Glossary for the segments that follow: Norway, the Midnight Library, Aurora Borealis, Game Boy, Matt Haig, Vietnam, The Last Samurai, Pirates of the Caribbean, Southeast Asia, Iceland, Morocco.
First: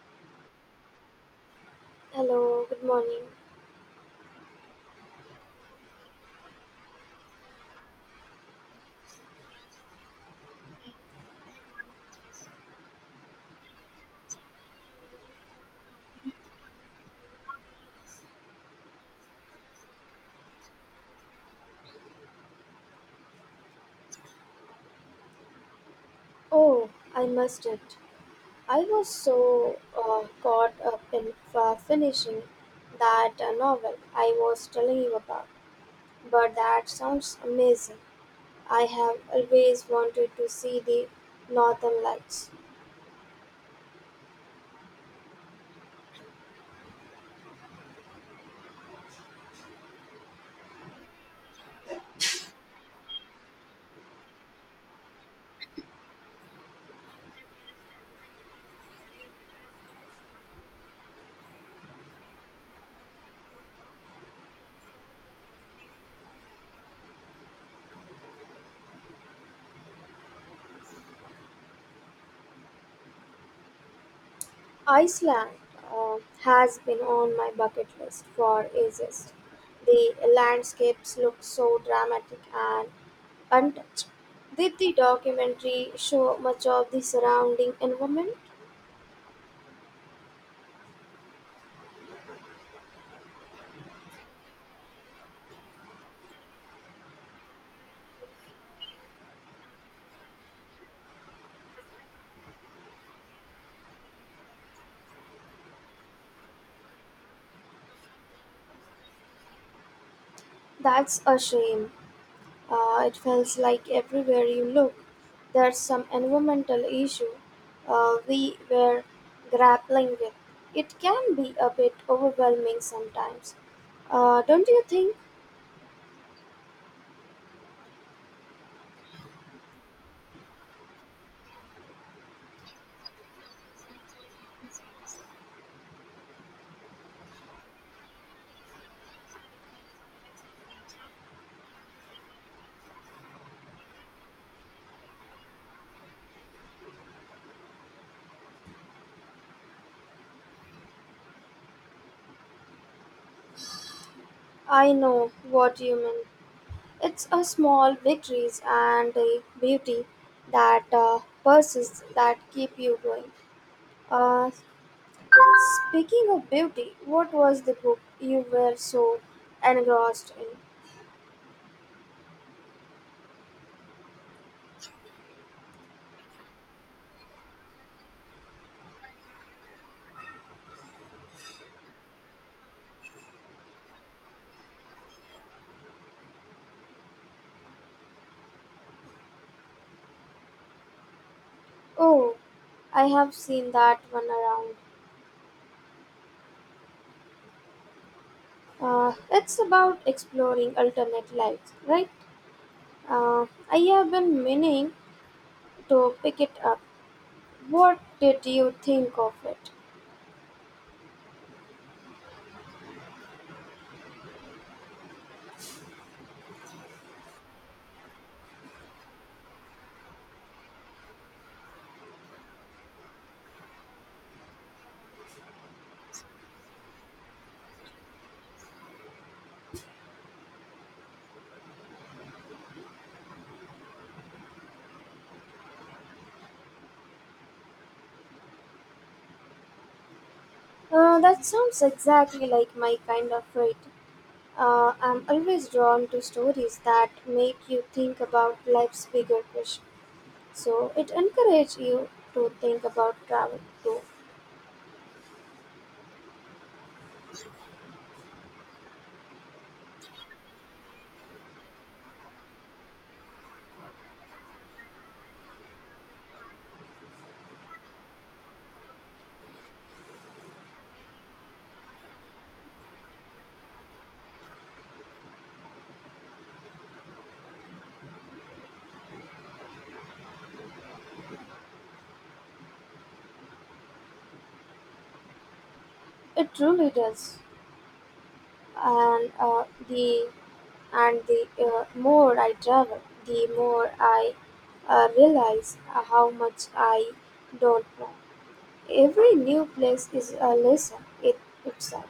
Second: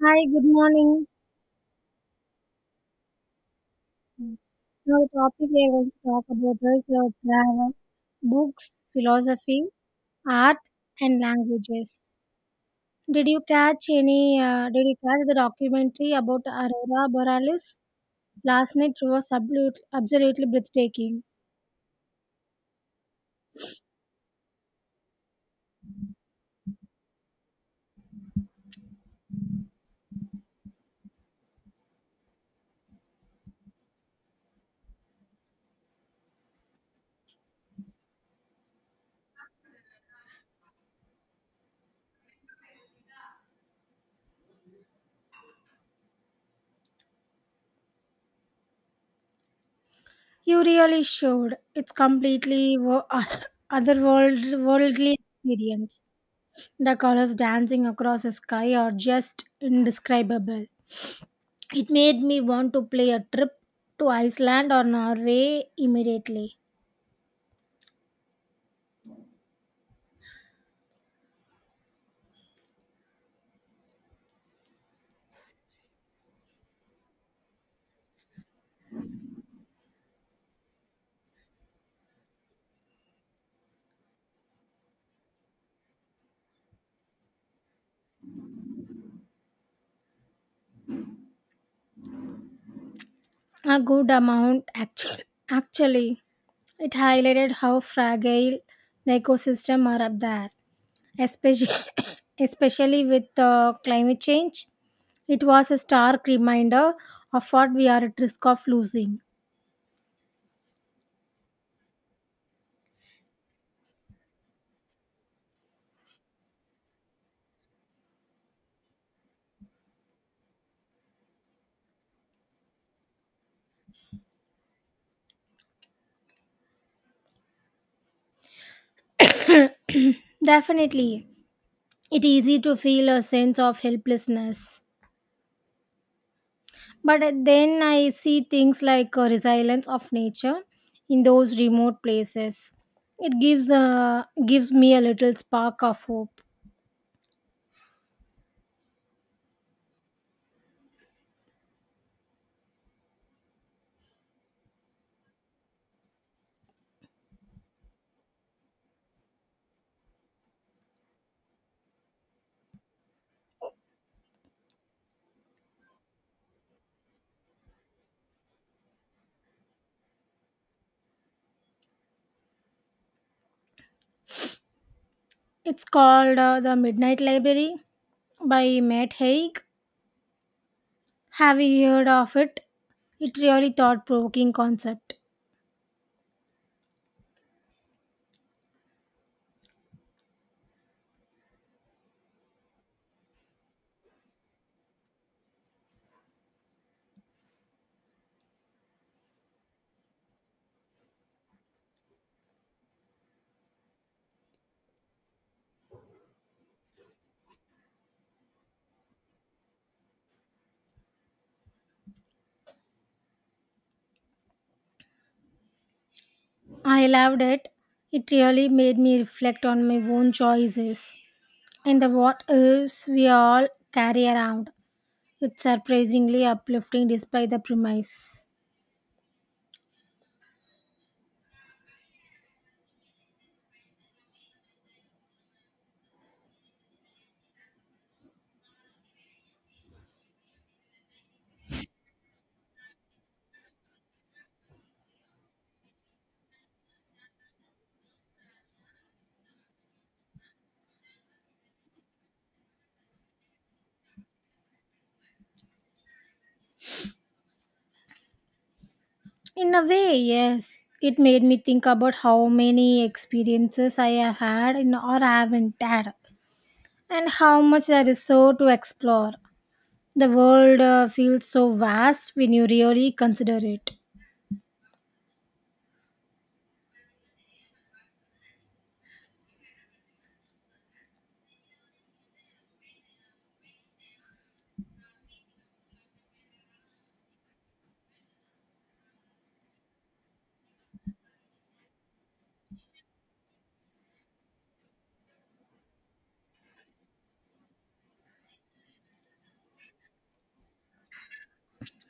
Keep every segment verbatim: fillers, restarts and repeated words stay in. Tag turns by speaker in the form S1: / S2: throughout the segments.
S1: Hi, good morning.
S2: Hello, good morning.
S1: Now, the topic I want to talk about is uh, travel, books, philosophy, art, and languages. Did you catch any? Uh, did you catch the documentary about Aurora Borealis last night? Was absolute, absolutely breathtaking.
S2: Oh, I missed it. I was so uh, caught up in uh, finishing that uh, novel I was telling you about. But that sounds amazing. I have always wanted to see the Northern Lights.
S1: You really showed. It's completely wo- otherworld, worldly experience. The colors dancing across the sky are just indescribable. It made me want to play a trip to Iceland or Norway immediately.
S2: Iceland uh, has been on my bucket list for ages. The landscapes look so dramatic and untouched. Did the documentary show much of the surrounding environment?
S1: A good amount, actually. Actually, it highlighted how fragile the ecosystem are up there, especially especially with uh, climate change. It was a stark reminder of what we are at risk of losing.
S2: That's a shame. Uh, it feels like everywhere you look, there's some environmental issue uh, we were grappling with. It can be a bit overwhelming sometimes. Uh, don't you think?
S1: Definitely. It's easy to feel a sense of helplessness. But then I see things like a resilience of nature in those remote places. It gives uh, gives me a little spark of hope.
S2: I know what you mean. It's a small victories and a beauty that uh, persists that keep you going. Uh, speaking of beauty, what was the book you were so engrossed in?
S1: It's called uh, the Midnight Library by Matt Haig. Have you heard of it? It really thought provoking concept.
S2: Oh, I have seen that one around. Uh, it's about exploring alternate lives, right? Uh, I have been meaning to pick it up. What did you think of it?
S1: I loved it. It really made me reflect on my own choices and the what ifs we all carry around. It's surprisingly uplifting despite the premise.
S2: Uh, that sounds exactly like my kind of read. Uh, I'm always drawn to stories that make you think about life's bigger question. So it encourages you to think about travel too.
S1: In a way, yes. It made me think about how many experiences I have had in, or haven't had, and how much there is so to explore. The world uh, feels so vast when you really consider it.
S2: It truly does. And uh, the And the uh, more I travel, the more I uh, realize how much I don't know. Every new place is a lesson it itself.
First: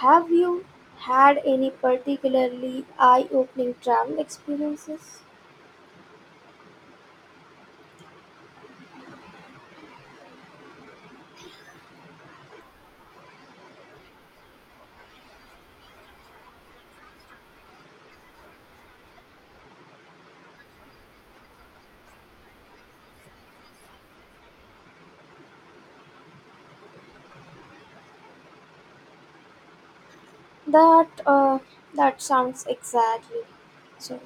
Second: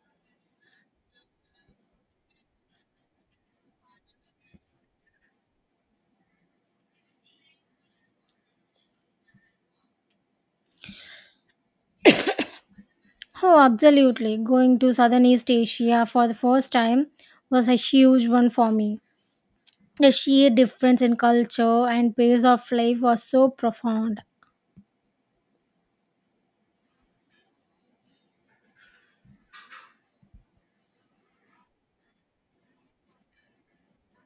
S2: Have you had any particularly eye-opening travel experiences?
S1: Oh, absolutely. Going to Southeast Asia for the first time was a huge one for me. The sheer difference in culture and pace of life was so profound.
S2: That uh, that sounds exactly. So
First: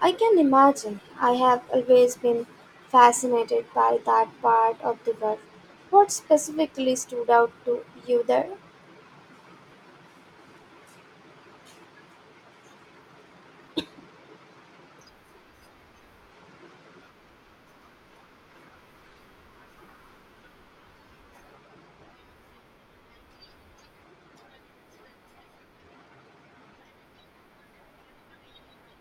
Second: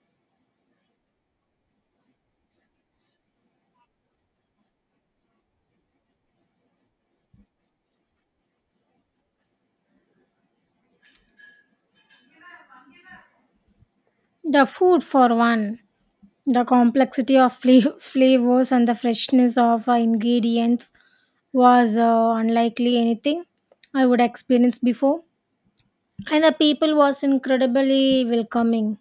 S2: I can imagine. I have always been fascinated by that part of the world. What specifically stood out to you there?
S1: The food, for one, the complexity of fla- flavors and the freshness of uh, ingredients was uh, unlikely anything I would experience before. And the people was incredibly welcoming.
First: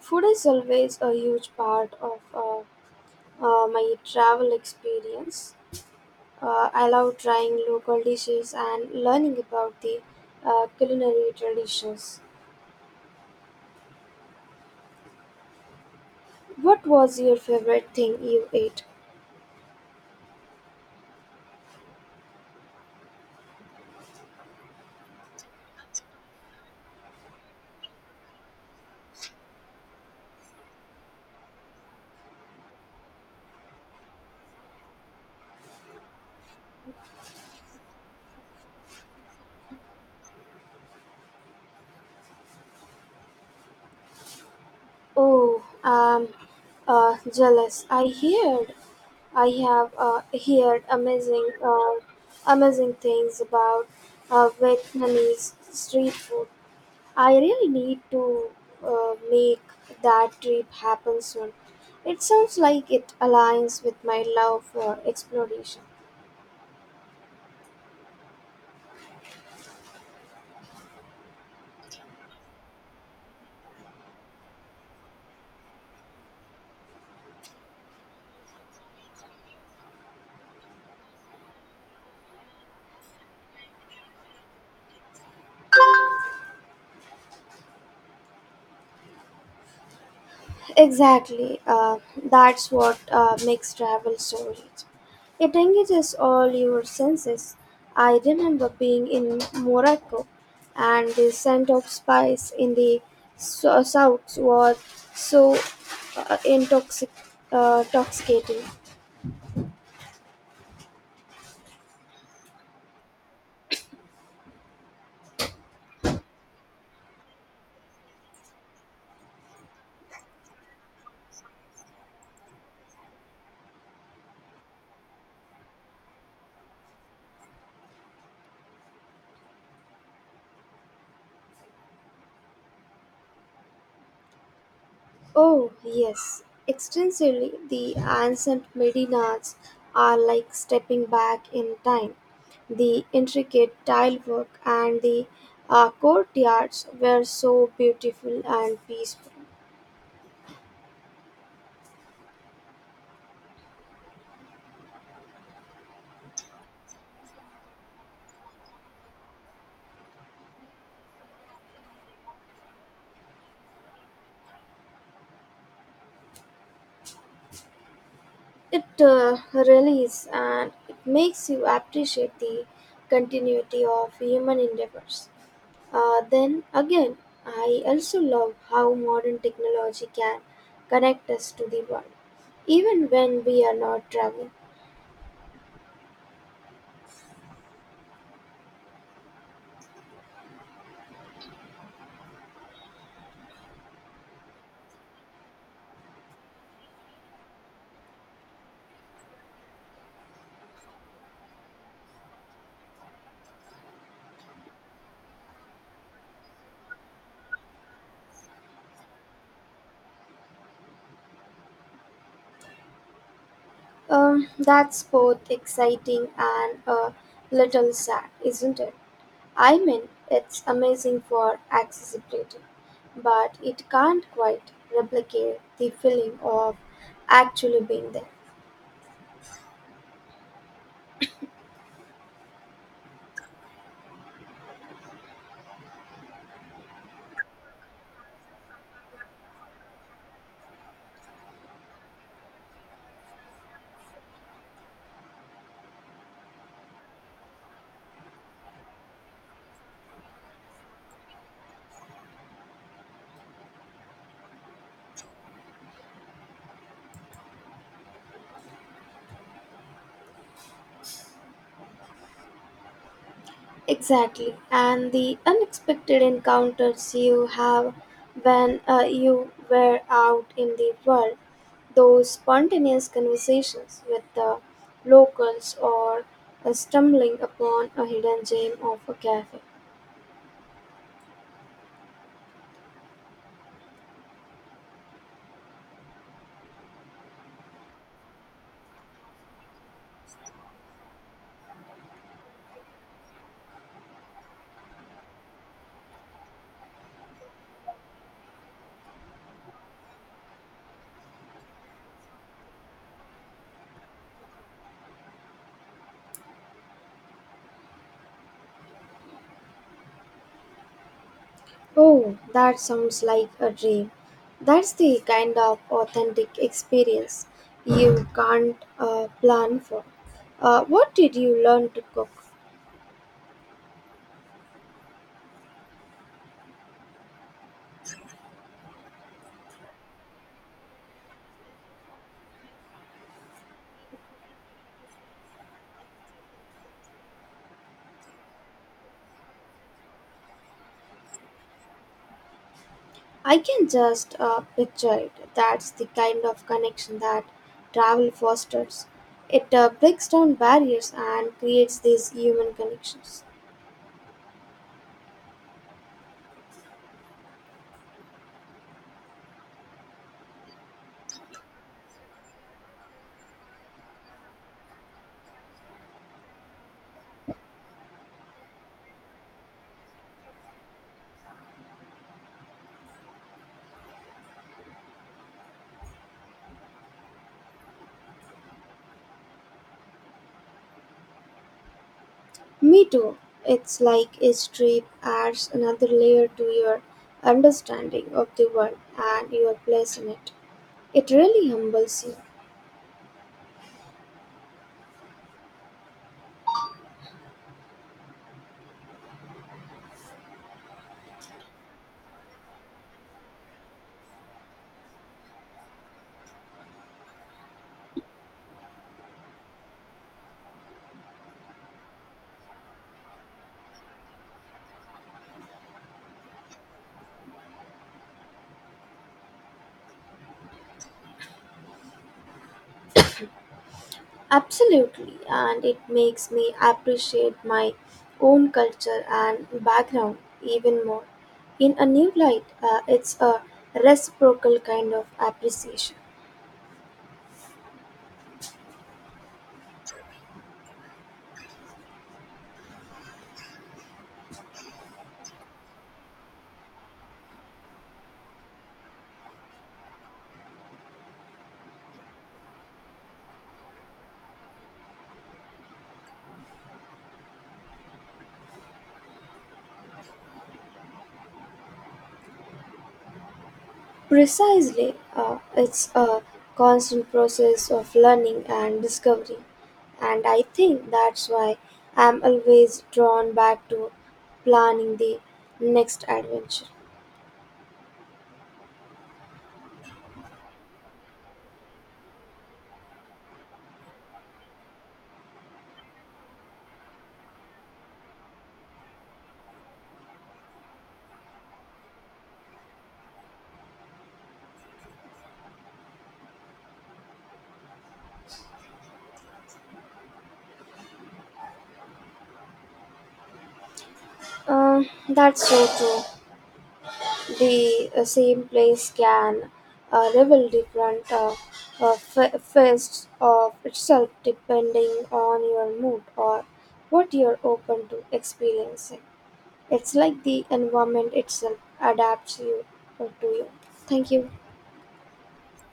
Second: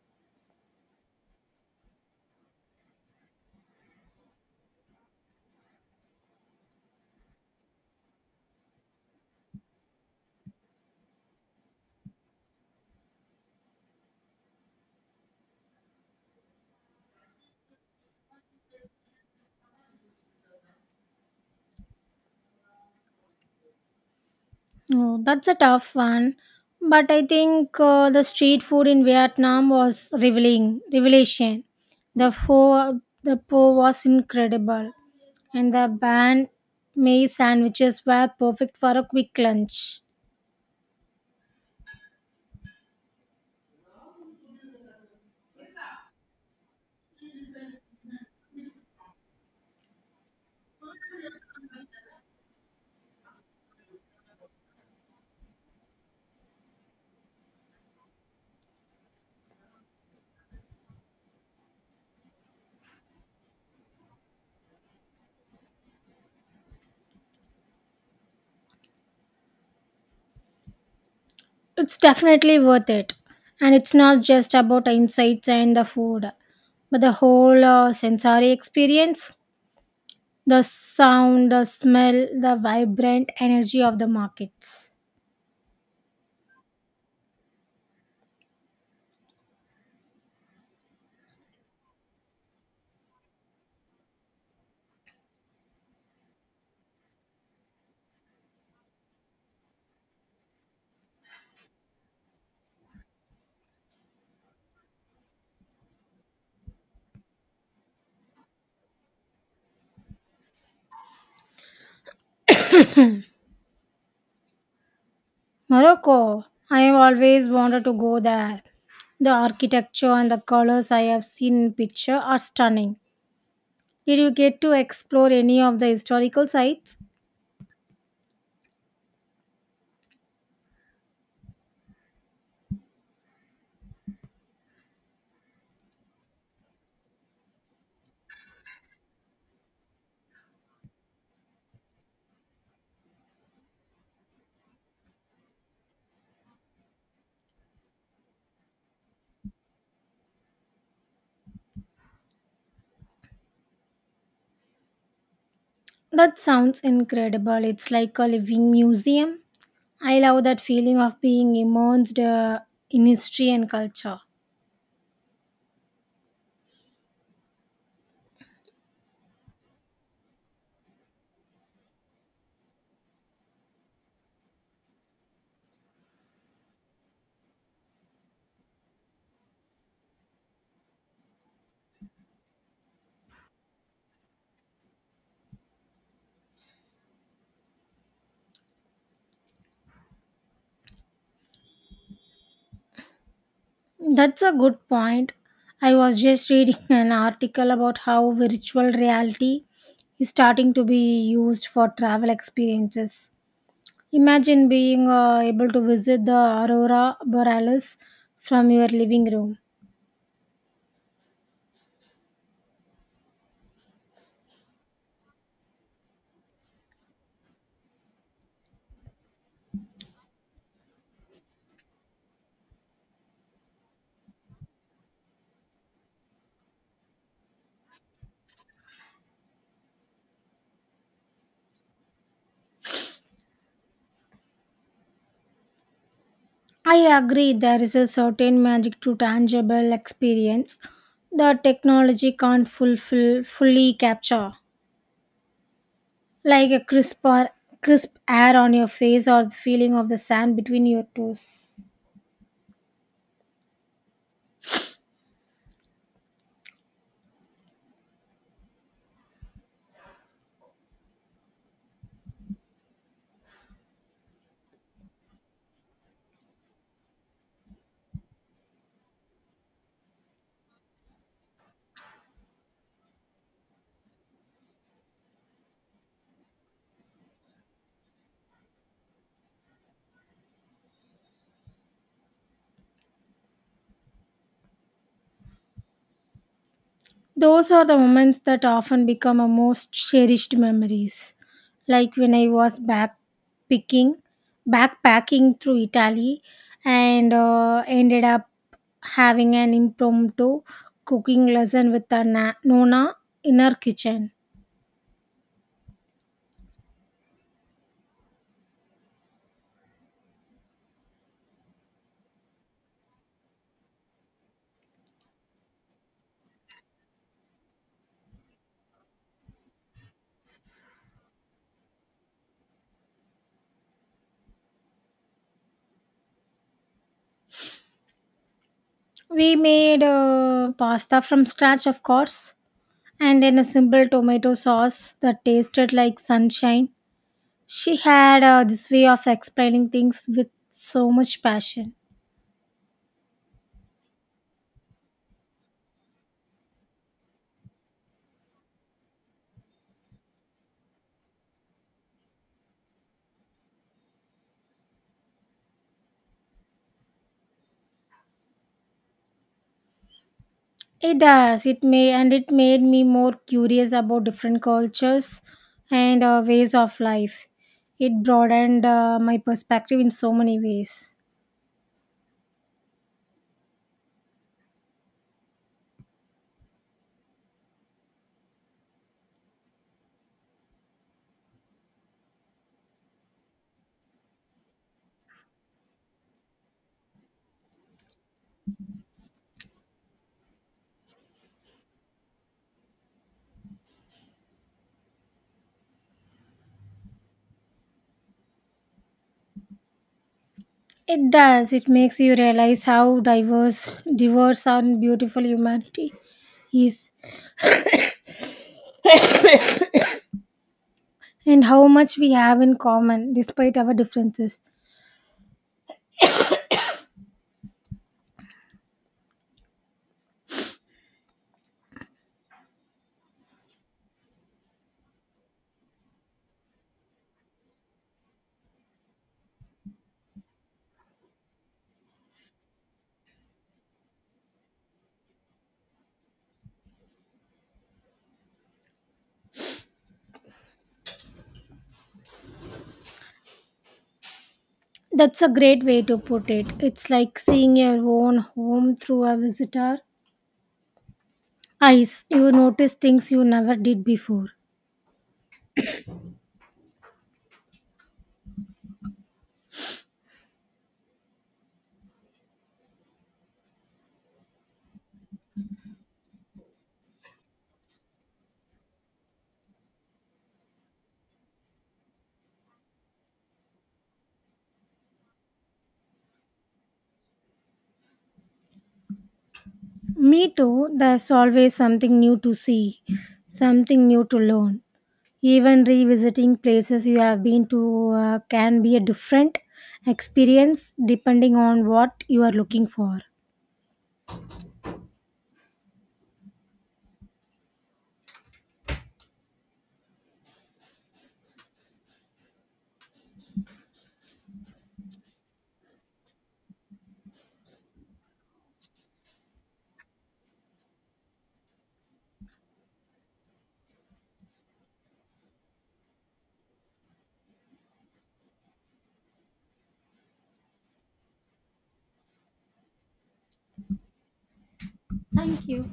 S2: Food is always a huge part of uh, uh, my travel experience. Uh, I love trying local dishes and learning about the uh, culinary traditions. What was your favorite thing you ate?
S1: Oh, that's a tough one. But I think uh, the street food in Vietnam was revealing revelation. The pho, the pho was incredible, and the banh mi sandwiches were perfect for a quick lunch.
S2: Oh, um, uh, jealous. I heard, I have uh, heard amazing, uh, amazing things about uh, Vietnamese street food. I really need to uh, make that trip happen soon. It sounds like it aligns with my love for exploration.
S1: It's definitely worth it. And it's not just about insights and the food, but the whole uh, sensory experience, the sound, the smell, the vibrant energy of the markets.
S2: Exactly, uh, that's what uh, makes travel so rich. It engages all your senses. I remember being in Morocco, and the scent of spice in the so- south was so uh, intoxic- uh, intoxicating.
S1: Morocco, I have always wanted to go there. The architecture and the colors I have seen in picture are stunning. Did you get to explore any of the historical sites?
S2: Oh, yes, extensively. The ancient Medinas are like stepping back in time. The intricate tile work and the uh, courtyards were so beautiful and peaceful.
S1: That sounds incredible. It's like a living museum. I love that feeling of being immersed uh, in history and culture.
S2: It uh, really is, and it makes you appreciate the continuity of human endeavors. Uh, then again, I also love how modern technology can connect us to the world, even when we are not traveling.
S1: That's a good point. I was just reading an article about how virtual reality is starting to be used for travel experiences. Imagine being uh, able to visit the Aurora Borealis from your living room.
S2: Um, that's both exciting and a little sad, isn't it? I mean, it's amazing for accessibility, but it can't quite replicate the feeling of actually being there.
S1: I agree there is a certain magic to tangible experience that technology can't fulfill fully capture. Like a crisp or crisp air on your face or the feeling of the sand between your toes.
S2: Exactly, and the unexpected encounters you have when uh, you were out in the world, those spontaneous conversations with the locals or uh, stumbling upon a hidden gem of a cafe.
S1: Those are the moments that often become our most cherished memories. Like when I was backpicking, backpacking through Italy and uh, ended up having an impromptu cooking lesson with our na- Nona in her kitchen.
S2: Oh, that sounds like a dream. That's the kind of authentic experience you can't uh, plan for. Uh, what did you learn to cook?
S1: We made uh, pasta from scratch, of course, and then a simple tomato sauce that tasted like sunshine. She had uh, this way of explaining things with so much passion.
S2: I can just uh, picture it. That's the kind of connection that travel fosters. It uh, breaks down barriers and creates these human connections.
S1: It does. It may and it made me more curious about different cultures and uh, ways of life. It broadened uh, my perspective in so many ways.
S2: Me too. It's like each trip adds another layer to your understanding of the world and your place in it. It really humbles you.
S1: It does. It makes you realize how diverse, diverse and beautiful humanity is, and how much we have in common despite our differences.
S2: Absolutely, and it makes me appreciate my own culture and background even more. In a new light, uh, it's a reciprocal kind of appreciation.
S1: That's a great way to put it. It's like seeing your own home through a visitor eyes. You notice things you never did before.
S2: Precisely, uh, it's a constant process of learning and discovery, and I think that's why I'm always drawn back to planning the next adventure.
S1: Me too, there's always something new to see, something new to learn. Even revisiting places you have been to uh, can be a different experience depending on what you are looking for.
S2: Um, that's so true. The uh, same place can uh, reveal different uh, uh, fa- facets of itself depending on your mood or what you're open to experiencing. It's like the environment itself adapts you uh, to you. Thank you.
S1: Thank you.